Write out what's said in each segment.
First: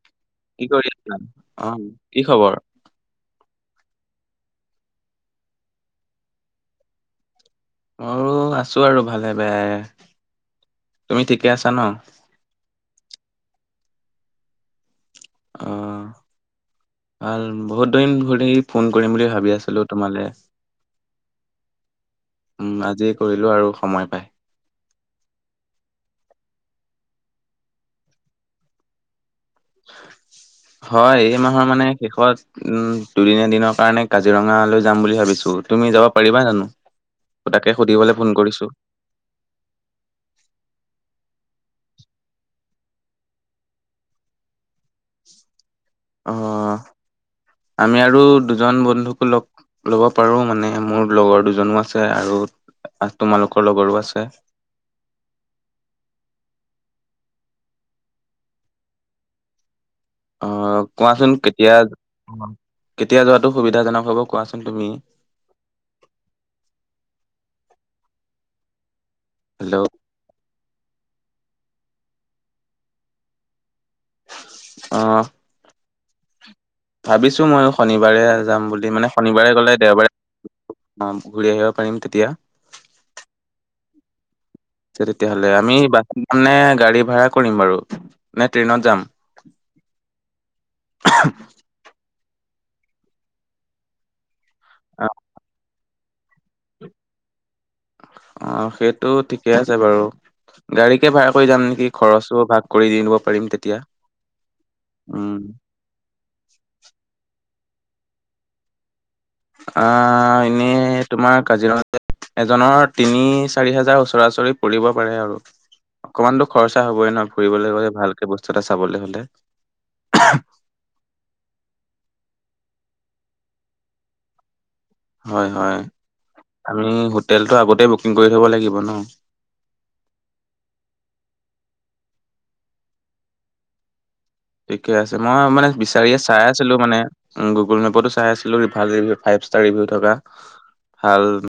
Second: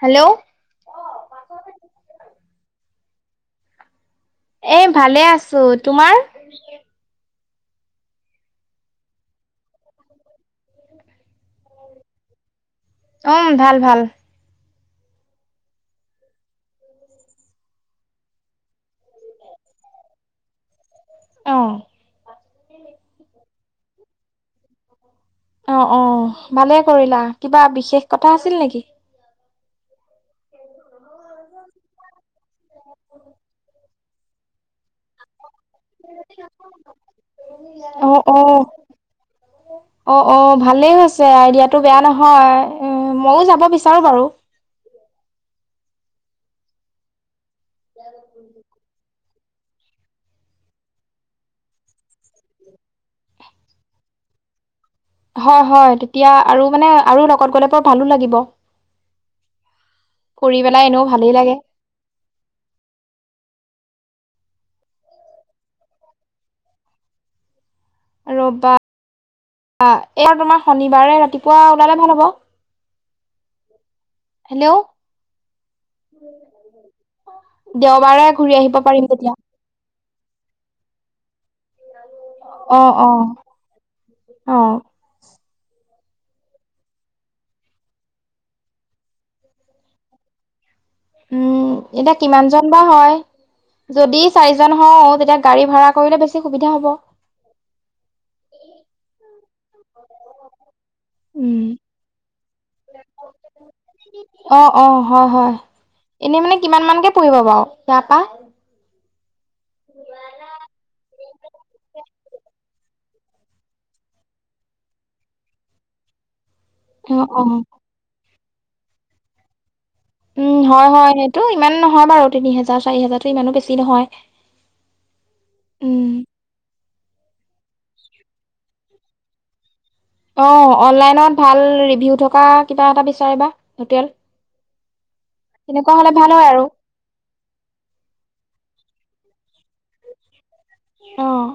Hello, কি কৰি আছিলা? অ, কি খবৰ? এ, ভালে আছোঁ, তোমাৰ? ময়ো আছোঁ আৰু ভালে বেয়া। তুমি ঠিকে আছা ন'? উম, ভাল ভাল। অ, ভাল বহুত দিন ধৰি ফোন কৰিম বুলি ভাবি আছিলোঁ, তোমালে। অ উম, আজিয়ে কৰিলোঁ, আৰু সময় পাই। অ, অ, ভালে কৰিলা, কিবা বিশেষ কথা আছিল নেকি? হয়, এই মাহৰ মানে শেষত উ দুদিন এদিনৰ কাৰণে কাজিৰঙালৈ যাম বুলি ভাবিছোঁ। সুধিবলৈ অহ, ফোন অহ। কৰিছো। অ, অ, ভালেই হৈছে আইডিয়া টো বেয়া নহয়, মইও যাব বিচাৰো বাৰু। অ, আমি আৰু দুজন বন্ধুক লগ ল'ব পাৰো মানে মোৰ লগৰ দুজনো আছে আৰু তোমালোকৰ লগৰো আছে। [unintelligible] হয়, হয়, তেতিয়া আৰু মানে আৰু লগত গ'লে বৰ ভালো লাগিব। অ, ফুৰি পেলাই এনেও ভালেই কোৱাচোন লাগে কেতিয়া, কেতিয়া যোৱা টো সুবিধাজনক হ'ব কোৱাচোন তুমি? ৰবা হেল্ল' এয়া তোমাৰ শনিবাৰে ৰাতি পুৱা ওলালে ভাল হ'ব। হেল্ল' অহ, [unintelligible] ভাবিছোঁ মইও শনিবাৰে দেওবাৰে ঘূৰি যাম আহিব বুলি পাৰিম মানে তেতিয়া শনিবাৰে গলে [unintelligible] দেওবাৰে ঘূৰি আহিব পাৰিম তেতিয়া অ, অ, অ [unintelligible] তেতিয়া আমি বাছাম নে গাড়ী ভাড়া কৰিম বাৰু নে ট্ৰেইনত যাম? [unintelligible] উম, এতিয়া কিমান জন বা হয় যদি চাৰিজন হও অ', তেতিয়া গাড়ী ভাড়া কৰিলে বেছি সুবিধা হ'ব। অ, সেইটো ঠিকেই আছে বাৰু। গাড়ীকে ভাড়া কৰি যাম নেকি খৰচো ভাগ কৰি দি দিব পাৰিম তেতিয়া। অ, অ, হয়, উম, হয়, এনে মানে কিমান মানকে পৰিব বাৰু ইয়াৰপা? অ, এনেই তোমাৰ কাজিৰঙালে এজনৰ তিনি চাৰি হাজাৰ ওচৰাচৰি পৰিব পাৰে আৰু। অকমানতো খৰচা হবই অ', ন' অ', ফুৰিবলৈ গ'লে ভালকে বস্তু এটা চাবলৈ হ'লে। উম, হয়, হয়, সেইটো ইমান নহয় বাৰু তিনি হোজাৰ চাৰি হোজাৰতো ইমানো বেছি নহয়। হয় হয়, উম, আমি হোটেলটো আগতেই বো কিং কৰি থ'ব লাগিব ন'। অ, অনলাইনত ভাল ৰিভিউ থকা কিবা এটা বিচাৰিবা হোটেল। ঠিকে আছে মই মানে তেনেকুৱা হ'লে বিচাৰিয়ে ভাল চাই হয় আৰু আছিলোঁ, মানে গুগুল মেপতো চাই আছিলো ৰিভাৰ্জ ফাইভ ষ্টাৰ ৰিভিউ থকা ভাল অ',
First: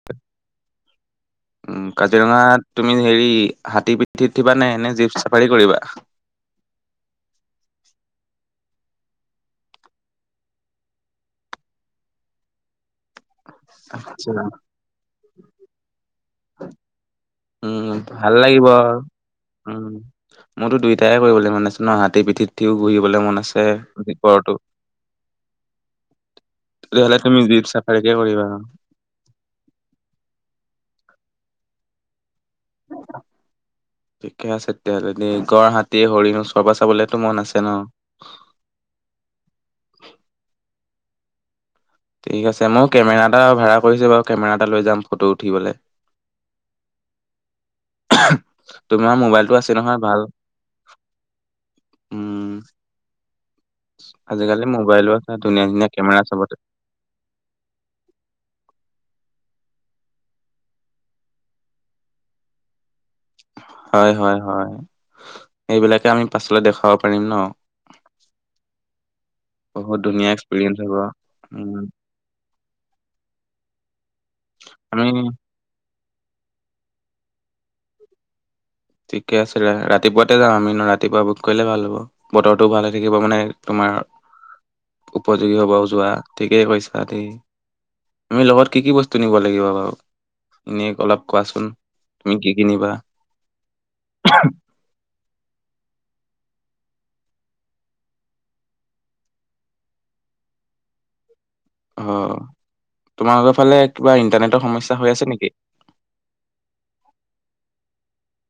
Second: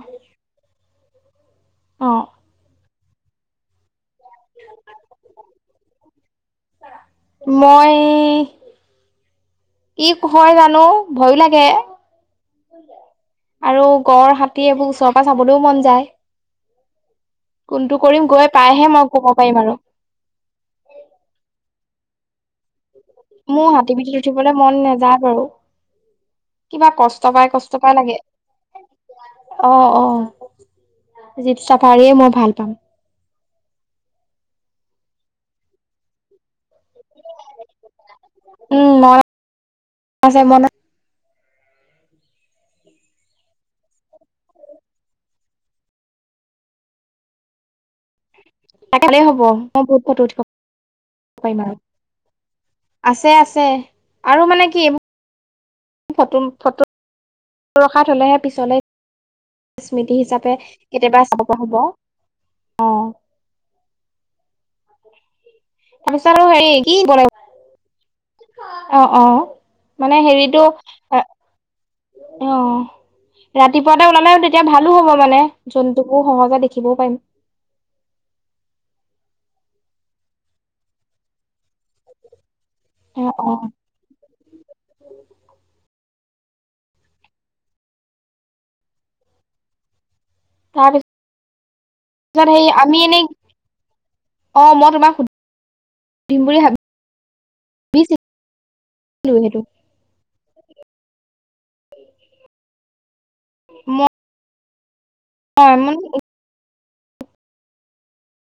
উ, অ', কাজিৰঙাত তুমি হেৰি হাতী পি ঠিত থিব নেনেে জীপ চাফাৰী কৰিবা? মই কি হয় জানো ভয়ো লাগে। আৰু গড় হাতী এইবোৰ ওচৰৰ পৰা চাবলৈও মন যায়। [unintelligible] উম', কোনটো উম', কৰিম ভাল গৈ লাগিব পাইহে আৰু। মই ক'ব পাৰিম আৰু। উম', মোৰতো দুইটায়ে কৰিবলৈ মন আছে। ন, হাতীৰ পিঠিত উথিও মোৰ হাতী পিঠিত উঠিবলৈ মন নাযায় বাৰু। কিবা তেতিয়াহ'লে কষ্ট তুমি পাই জীপ কষ্ট পাই চাফাৰীকে লাগে। কৰিবা অ', অ'। জীপ চাফাৰীয়ে মই ভাল পাাম। ঠিকে আছে তেতিয়াহ'লে, এনেই গঁড় হাতীয়ে সৰি নো [unintelligible] পৰা চাবলেতো মন আছে ন'? উম মন আছে মন আছে ঠিক আছে মই কেমেৰা এটা ভাড়া কৰিছোঁ বাৰু কেমেৰা এটা লৈ যাম ফটো উঠিবলৈ। [unintelligible] তাল হব মই বহুত ফটো উঠিব পাৰিম আৰু। উম আছে, আছে। আছে, আৰু আজিকালি মানে কি এইবোৰ মোবাইলো আছে ধুনীয়া ধুনীয়া কেমেৰা [unintelligible] চবতে ৰখাই থ'লেহে পিছলৈ স্মৃতি হিচাপে কেতিয়াবা চাব পৰা হ'ব। অ, হয়, হয়, হয় এইবিলাকে আমি তাৰপিছত আৰু পাছলে হেৰি দেখুৱাব কি দিব পাৰিম লাগিব ন'। অ অ বহুত মানে ধুনীয়া হেৰিটো এক্সপিৰিয়েন্ঞ্চ হ'ব। অ উ অ, ৰাতিপুৱাতে এটা ওলালে তেতিয়া ভালো আমি হ'ব মানে জন্ত বোৰ সহজে দেখিবও পাৰিম। ঠিকে আছে দে, ৰাতিপুৱাতে যাম আমি ন ৰাতিপুৱা বুক কৰিলে ভাল হ'ব বতৰ টো ভালে থাকিব, অ মানে অ তোমাৰ উপযোগী হ'ব যোৱা। ঠিকেই কৈছা দে, আমি লগত কি কি বস্তু নিব লাগিব বাৰু? এনেই তাৰপিছত অলপ কোৱাচোন তুমি কি সেই কি নিবা? আমি এনেই অ মই তোমাক সুধ-সধিম বুলি ভাবি [unintelligible] অ, তোমালোকৰ ফালে মই কিবা ইণ্টাৰনেটৰ সমস্যা হৈ আছে নেকি? মানে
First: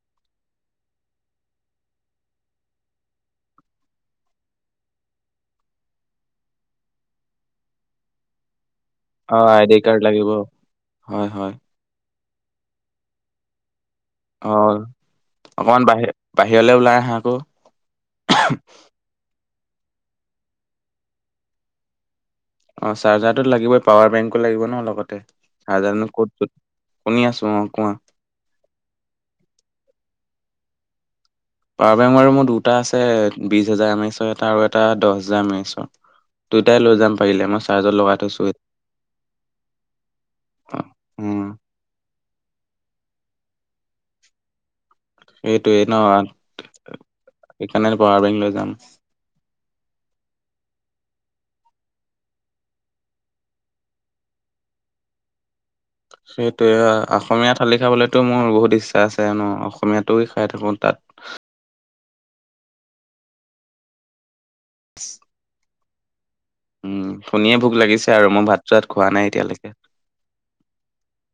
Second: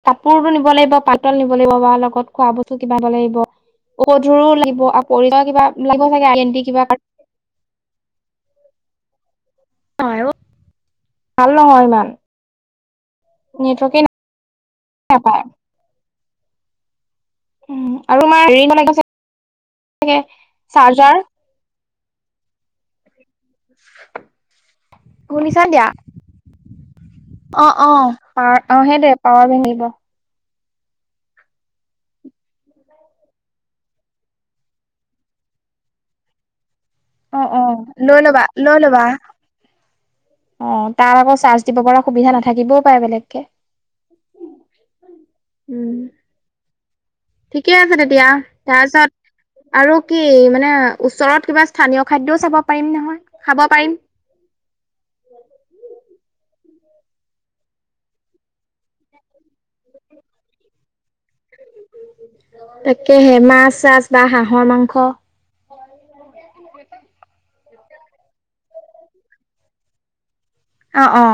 কাপোৰো নিব লাগিব পাতল নিব লাগিব বা লগত খোৱা বস্তু কিবািব লাগিব। [unintelligible] অ, আইডি কাৰ্ড লাগিব। হয়, ভাল হয়। নহয় ইমান নেটৱৰ্কে না অহ, অকমান বাহিৰ, বাহিৰলে ওলাই আহা। আকৌ আৰু আমাৰ হেৰি [unintelligible] থাকে চাৰ্জাৰ। অহ, চাৰ্জাৰটোত লাগিবই, পাৱাৰ বেংকো লাগিব ন লগতে, চাৰ্জাৰ ক'ত ক'ত অহ', অহ'। পাৱাৰ অহ, সেইটোৱে পাৱাৰ বেংক লাগিব। পাৱাৰ বেংক বাৰু মোৰ দুটা আছে, বিশ হাজাৰ দামী আনিছোঁ এটা আৰু এটা দহ হাজাৰ দামী আনিছোঁ। [unintelligible] অ', অ' লৈ লবা, লৈ লবা। অহ, অ' তাত আকৌ উম চাৰ্জ দিব পৰা সুবিধা নাথাকে। থাকিবও পাৰে বেলেগকে। সেইটোৱে ন'। উম ঠিকে সেইকাৰণে আছে পাৱাৰ তেতিয়া বেংক লৈ যাম তাৰপিছত আৰু কি? মানে ওচৰত কিবা স্থানীয় খাদ্যও চাব পাৰিম নহয়, খাব পাৰিম। [inaudible] সেইটোৱে অসমীয়া থালি খাবলৈতো মোৰ বহুত ইচ্ছা আছেন, অসমীয়াটো খাই থাকোঁ তাত। [unintelligible] তাকেহে মাছ-চাছ বা হাঁহৰ মাংস। উম, শুনিয়ে ভোক লাগিছে আৰু মই ভাত-চাত খোৱা নাই এতিয়ালৈকে। অ', অ'।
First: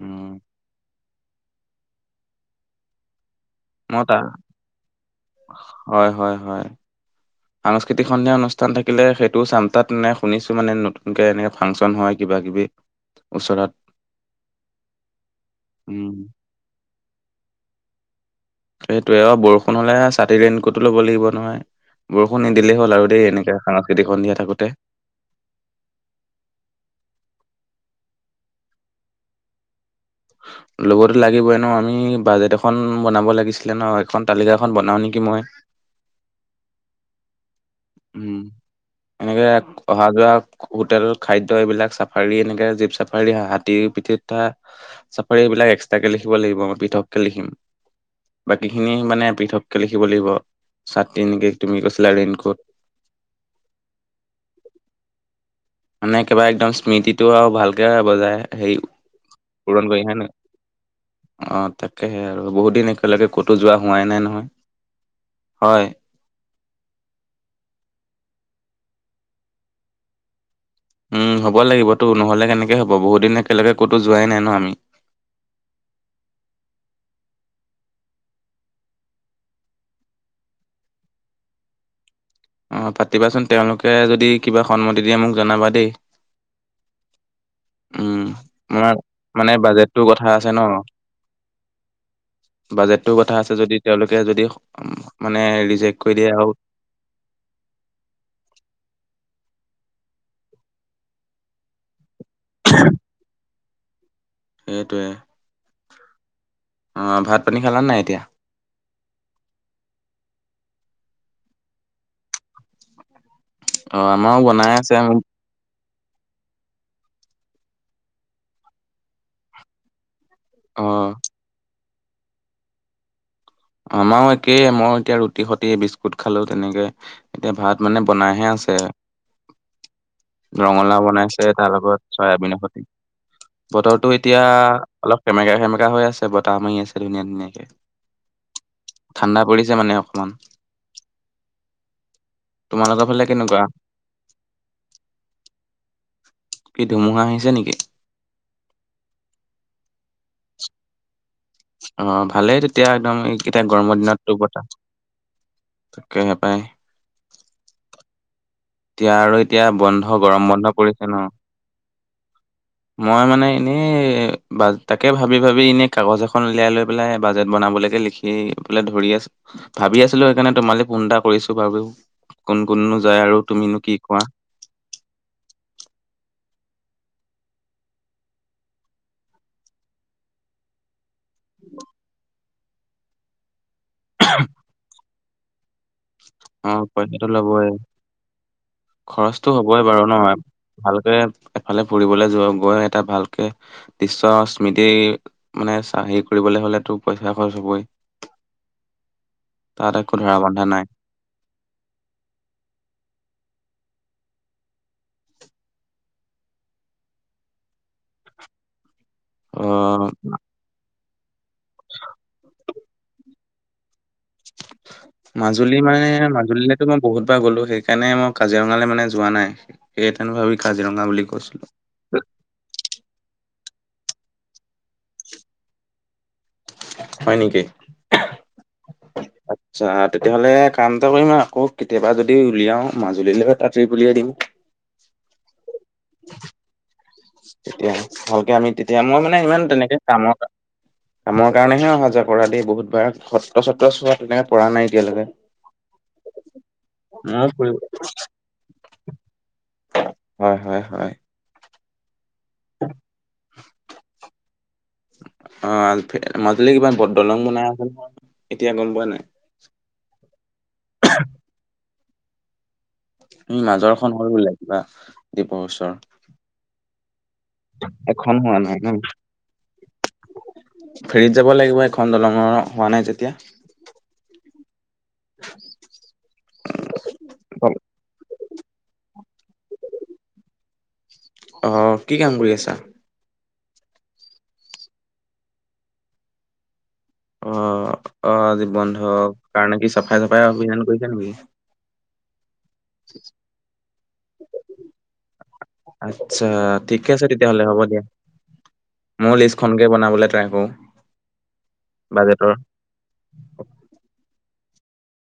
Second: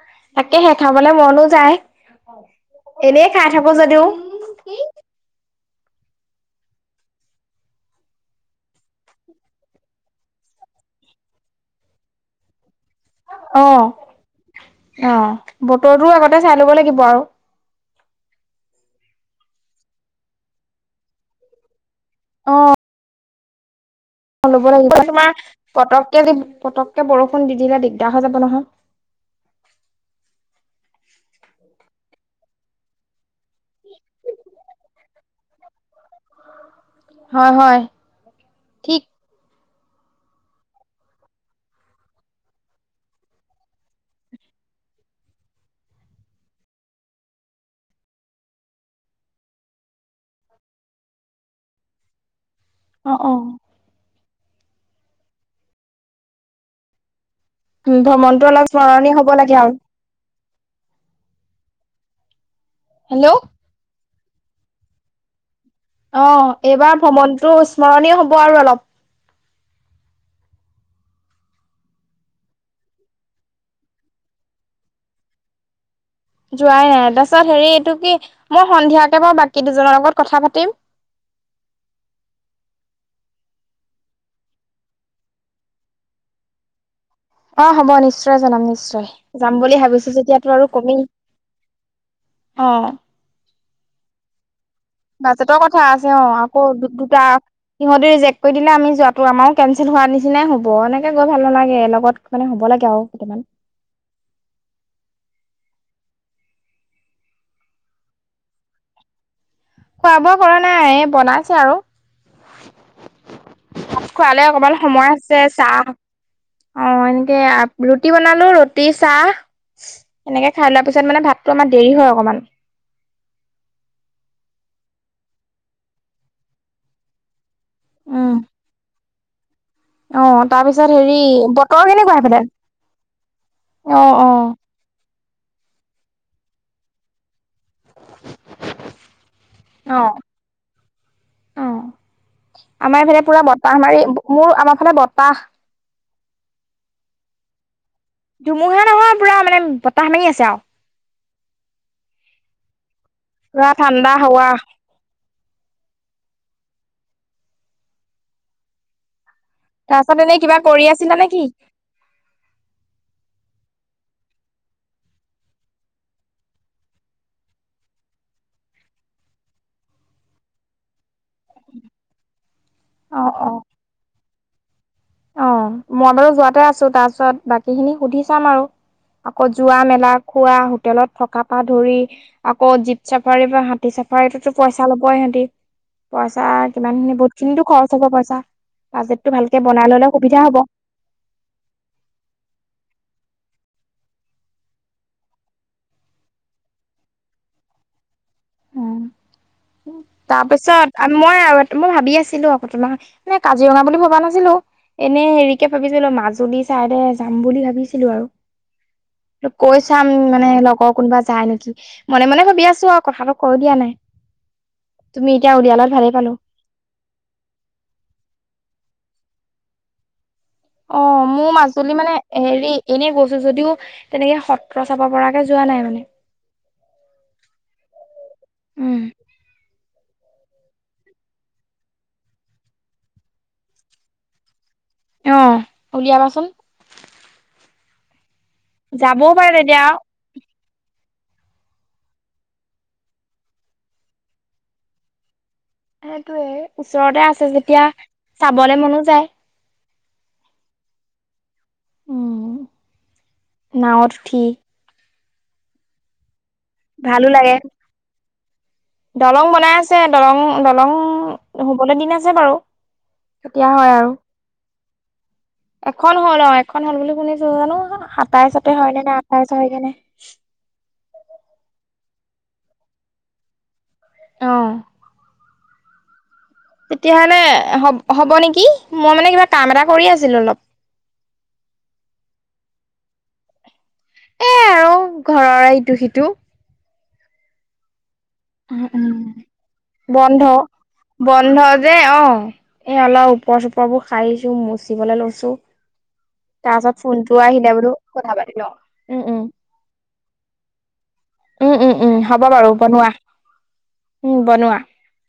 উম। তাকে হে খাবলে মনো যায়। এনেই খাই থাকো মই যদিওঁ। তাৰ উম, কি? হয়, হয়, হয়। সাংস্কৃতিক সন্ধিয়া অনুষ্ঠান থাকিলে সেইটো চাম, তাত এনেই শুনিছোঁ মানে নতুনকে এনেকে ফাংচন হয়। কি কিবা-কিবি। অহ', অহ'। উম বতৰতো আগতে চাই ল'ব লাগিব আৰু। সেইটোৱে, অহ বৰষুণ হ'লে ছাতি ৰেনকুটো ল'ব লাগিব নহয়, বৰষুণ অ', নিদিলেই হ'ল আৰু দেই এনে ল'ব লাগিব, তোমাৰ পতককে যি পতককে বৰষুণ দি দিলে দিগদাৰ হৈ যাব নহয়। লগতো লাগিবই ন' আমি বাজেট এখন বনাব লাগিছিল। লাগিছিলে ন' এখন তালিকা এখন বনাও নেকি মই? হয়, হয়, উম, ঠিক। এনেকে এক অহা-যোৱা, হোটেল, খাদ্য এইবিলাক চাফাৰী, এনেকে জীপ চাফাৰী হাতীৰ পিঠিত উঠা চাফাৰী, এইবিলাক এক্সট্ৰাকে লিখিব লাগিব মই পৃথকে লিখিম। বাকীখিনি মানে, পৃথককে লিখিব লাগিব। ছাতি নেকি তুমি কৈছিলা ৰেইনকোট। অ', অ'। মানে একেবাৰে একদম স্মৃতিটো আৰু ভালকে বজাই ভ্ৰমণটো অলপ হেৰি স্মৰণীয় হ'ব লাগে আৰু পূৰণ কৰি হয় নাই। অহ, তাকেহে আৰু বহুত দিন একেলগে হেল্ল' কতো যোৱা হোৱাই নাই নহয়। নহয়, হয়। অহ, এইবাৰ ভ্ৰমণতটো স্মৰণীয় হ'ব আৰু অলপ। উম, হ'ব লাগিবতো নহ'লে কেনেকে হ'ব। বহুত দিন একেলগে ক'তো যোৱাই নাই ন' আমি। [inaudible] যোৱাই নাই, তাৰপিছত হেৰি এইটো কি মই সন্ধিয়াকে বাৰু বাকী দুজনৰ লগত কথা পাতিম। [unintelligible] অহ' পাতিবাচোন, তেওঁলোকে যদি কিবা সন্মতি দিয়ে মোক জনাবা দেই। অ হ'ব উম, নিশ্চয় জনাম নিশ্চয় যাম তাৰমানে বুলি বাজেটটোৰ ভাবিছো কথা যেতিয়াতো আছে ন'? আৰু কমেই অ বাজেটটোৰ কথা আছে যদি তেওঁলোকে যদি উম, মানে বাজেটৰ কথা ৰিজেক্ট আছে কৰি দিয়ে অহ, আৰু আকৌ দুটা সিহঁতে ৰিজেক্ট কৰি দিলে আমি যোৱাটো আমাৰ কেনচেল হোৱাৰ নিচিনাই হ'ব, এনেকে গৈ ভাল নালাগে। লগত মানে হ'ব লাগে আৰু কেইটামান। সেইটোৱে। অহ, ভাত পানী খালা নে নাই এতিয়া? খোৱা বোৱা কৰা নাই, এই বনাইছে আৰু। অ', ভাট আমাৰো খোৱালে বনাই অকমান সময় আছে, চাহ অ, এনেকে আ, ৰুটি বনালো ৰুটি চাহ এনেকে খাই লোৱাৰ অ', পিছত মানে ভাতটো আমাৰ দেৰি হয় অকমান। আমাৰো একেই, মই এতিয়া ৰুটি সতি বিস্কুট খালোঁ তেনেকে এতিয়া ভাত মানে উম বনাইহে আছে। অ', তাৰপিছত ৰঙালাও হেৰি বনাইছে, তাৰ বতৰ লগত কেনেকুৱা সেইফালে? চয়াবিনৰ সৈত অ', বতৰটো এতিয়া অ'। অলপ সেমেকা সেমেকা হৈ আছে, বতাহ মাৰি আছে ধুনীয়া-ধুনীয়াকে। ঠাণ্ডা পৰিছে মানে অ', অকমান। অ', আমাৰ তোমালোকৰ এইফালে ফালে পুৰা কেনেকুৱা? বতাহ মাৰি, মোৰ আমাৰ ফালে বতাহ। কি [inaudible] নেকি? ধুমুহা নহয়, পোৰা মানে বতাহ মাৰি আছে আৰু। অ, ভালেই তেতিয়া, একদম এইকেইটা পুৰা গৰমৰ ঠাণ্ডা দিনতটো হাৱা বতাহ তাকেহে পায়। [unintelligible] এতিয়া বন্ধ তাৰপাছত এনেই গৰম কিবা বন্ধ কৰি পৰিছে আছিলা নে ন', কি? মই মানে এনেই বাজ, তাকে ভাবি ভাবি এনেই কাগজ এখন উলিয়াই লৈ পেলাই বাজেট বনাবলৈকে লিখিবলে ধৰি আছোঁ। ভাবি আছিলোঁ, সেইকাৰণে তোমালে ফোন এটা কৰিছোঁ বাৰু, কোন কোন নো যায় অ', আৰু অ', তুমিনো কি কোৱা? অ, মই বাৰু যোৱাতে আছোঁ। তাৰপিছত বাকী খিনি সুধি চাম আৰু। আকৌ যোৱা, মেলা, খোৱা, হোটেলত থকা পা ধৰি আকৌ জীপ চাফাৰী, বা হাতী চাফাৰীটোতো, পইচা ল'বই সিহঁতি? পইচা অ কিমানখিনি পইচাটো বহুত খিনিতো ল'বই খৰচ হ'ব পইচা বাজেটটো ভালকে গৈ বনাই বাৰু ললে নহয় সুবিধা হ'ব। ভালকে এফালে ফুৰিবলৈ যোৱা গৈ এটা ভালকে দৃশ্য স্মৃতি মানে হেৰি কৰিবলৈ হলেতো পইচা খৰচ হবই। উম। তাত একো ধৰা বন্ধা তাৰপিছত নাই। মই আৰু মই ভাবি আছিলোঁ আপু তোমাক মানে কাজিৰঙা বুলি ভবা নাছিলোঁ এনে হেৰিকে ভাবিছিলোঁ মাজুলী চাই দে যাম বুলি ভাবিছিলো আৰু। [inaudible] ত কৈ অ', চাম মানে লগৰ কোনোবা যায় নেকি মনে মনে ভাবি আছো আৰু কথাটো কৈ দিয়া নাই। তুমি এতিয়া মাজুলী উলিয়ালত মানে ভালেই পালো মাজুলীলৈতো মই বহুতবাৰ গ'লো সেইকাৰণে মই কাজিৰঙালৈ মানে যোৱা নাই সেই অ মোৰ মাজুলী মানে হেৰি এনে গৈছো যদিও তেনেকে সত্ৰ চাব পৰাকে যোৱা নাই মানে। হয় নেকি? উম আচ্ছা তেতিয়াহ'লে কাম এটা কৰিম আৰু আকৌ কেতিয়াবা যদি উলিয়াও মাজুলীলৈ তাঁতৰি পুলিয়াই দিম। [inaudible] অহ, উলিয়াবাচোন। তেতিয়া ভালকে আমি তেতিয়া মই যাবও মানে পাৰে ইমান তেতিয়া তেনেকে কামত কামৰ কাৰণেহে অহা যোৱা কৰা দেই বহুতবাৰ সত্ৰ চত্ৰ চোৱা তেনেকে পৰা নাই এতিয়ালৈকে। সেইটোয়ে ওচৰতে ময়ো আছে ফুৰিব যেতিয়া চাবলে মনো যায়। হয়, হয়, হয়। নাৱত উঠি অ মাজুলীৰ কিবা বৰ ভালো দলং লাগে বনাই নাই আছে নহয়। এতিয়া গম পোৱা নাই দলং বনাই আছে দলং দলং হবলৈ দিন আছে বাৰু। উম কেতিয়া হয় আৰু মাজৰখন হল বোলে কিবা দ্বীপৰ ওচৰ এখন হল অ এখন হল বুলি শুনিছো জানো এখন হোৱা সাতাইছতে হয়নে নে আঠাইছ হয় কিনে। ফেৰিত যাব লাগিব এখন দলং হোৱা নাই যেতিয়া। অ, তেতিয়াহলে হ হ'ব নেকি? মই মানে কিবা কাম এটা কৰি আছিলোঁ অলপ। অহ' কি কাম কৰি আছা? এ আৰু ঘৰৰে এইটো সিটো। অ' অ' আজি উম বন্ধ উম কাৰণে কি চাফাই বন্ধ চাফাই অভিযান কৰিছা নেকি? বন্ধ যে অ এ অলপ ওপৰ চোপৰবোৰ সাৰিছো, মচিবলৈ লৈছো। আচ্ছা তাৰ পাছত, ঠিকে আছে ফোনটো তেতিয়াহ'লে আহিলে হ'ব বোলো দিয়া। কথা পাতি লও উম, ময়ো উম। লিষ্টখনকে [unintelligible] উম, উম, উম, হ'ব বাজেটৰ। বাৰু বনোৱা উম, বনোৱা।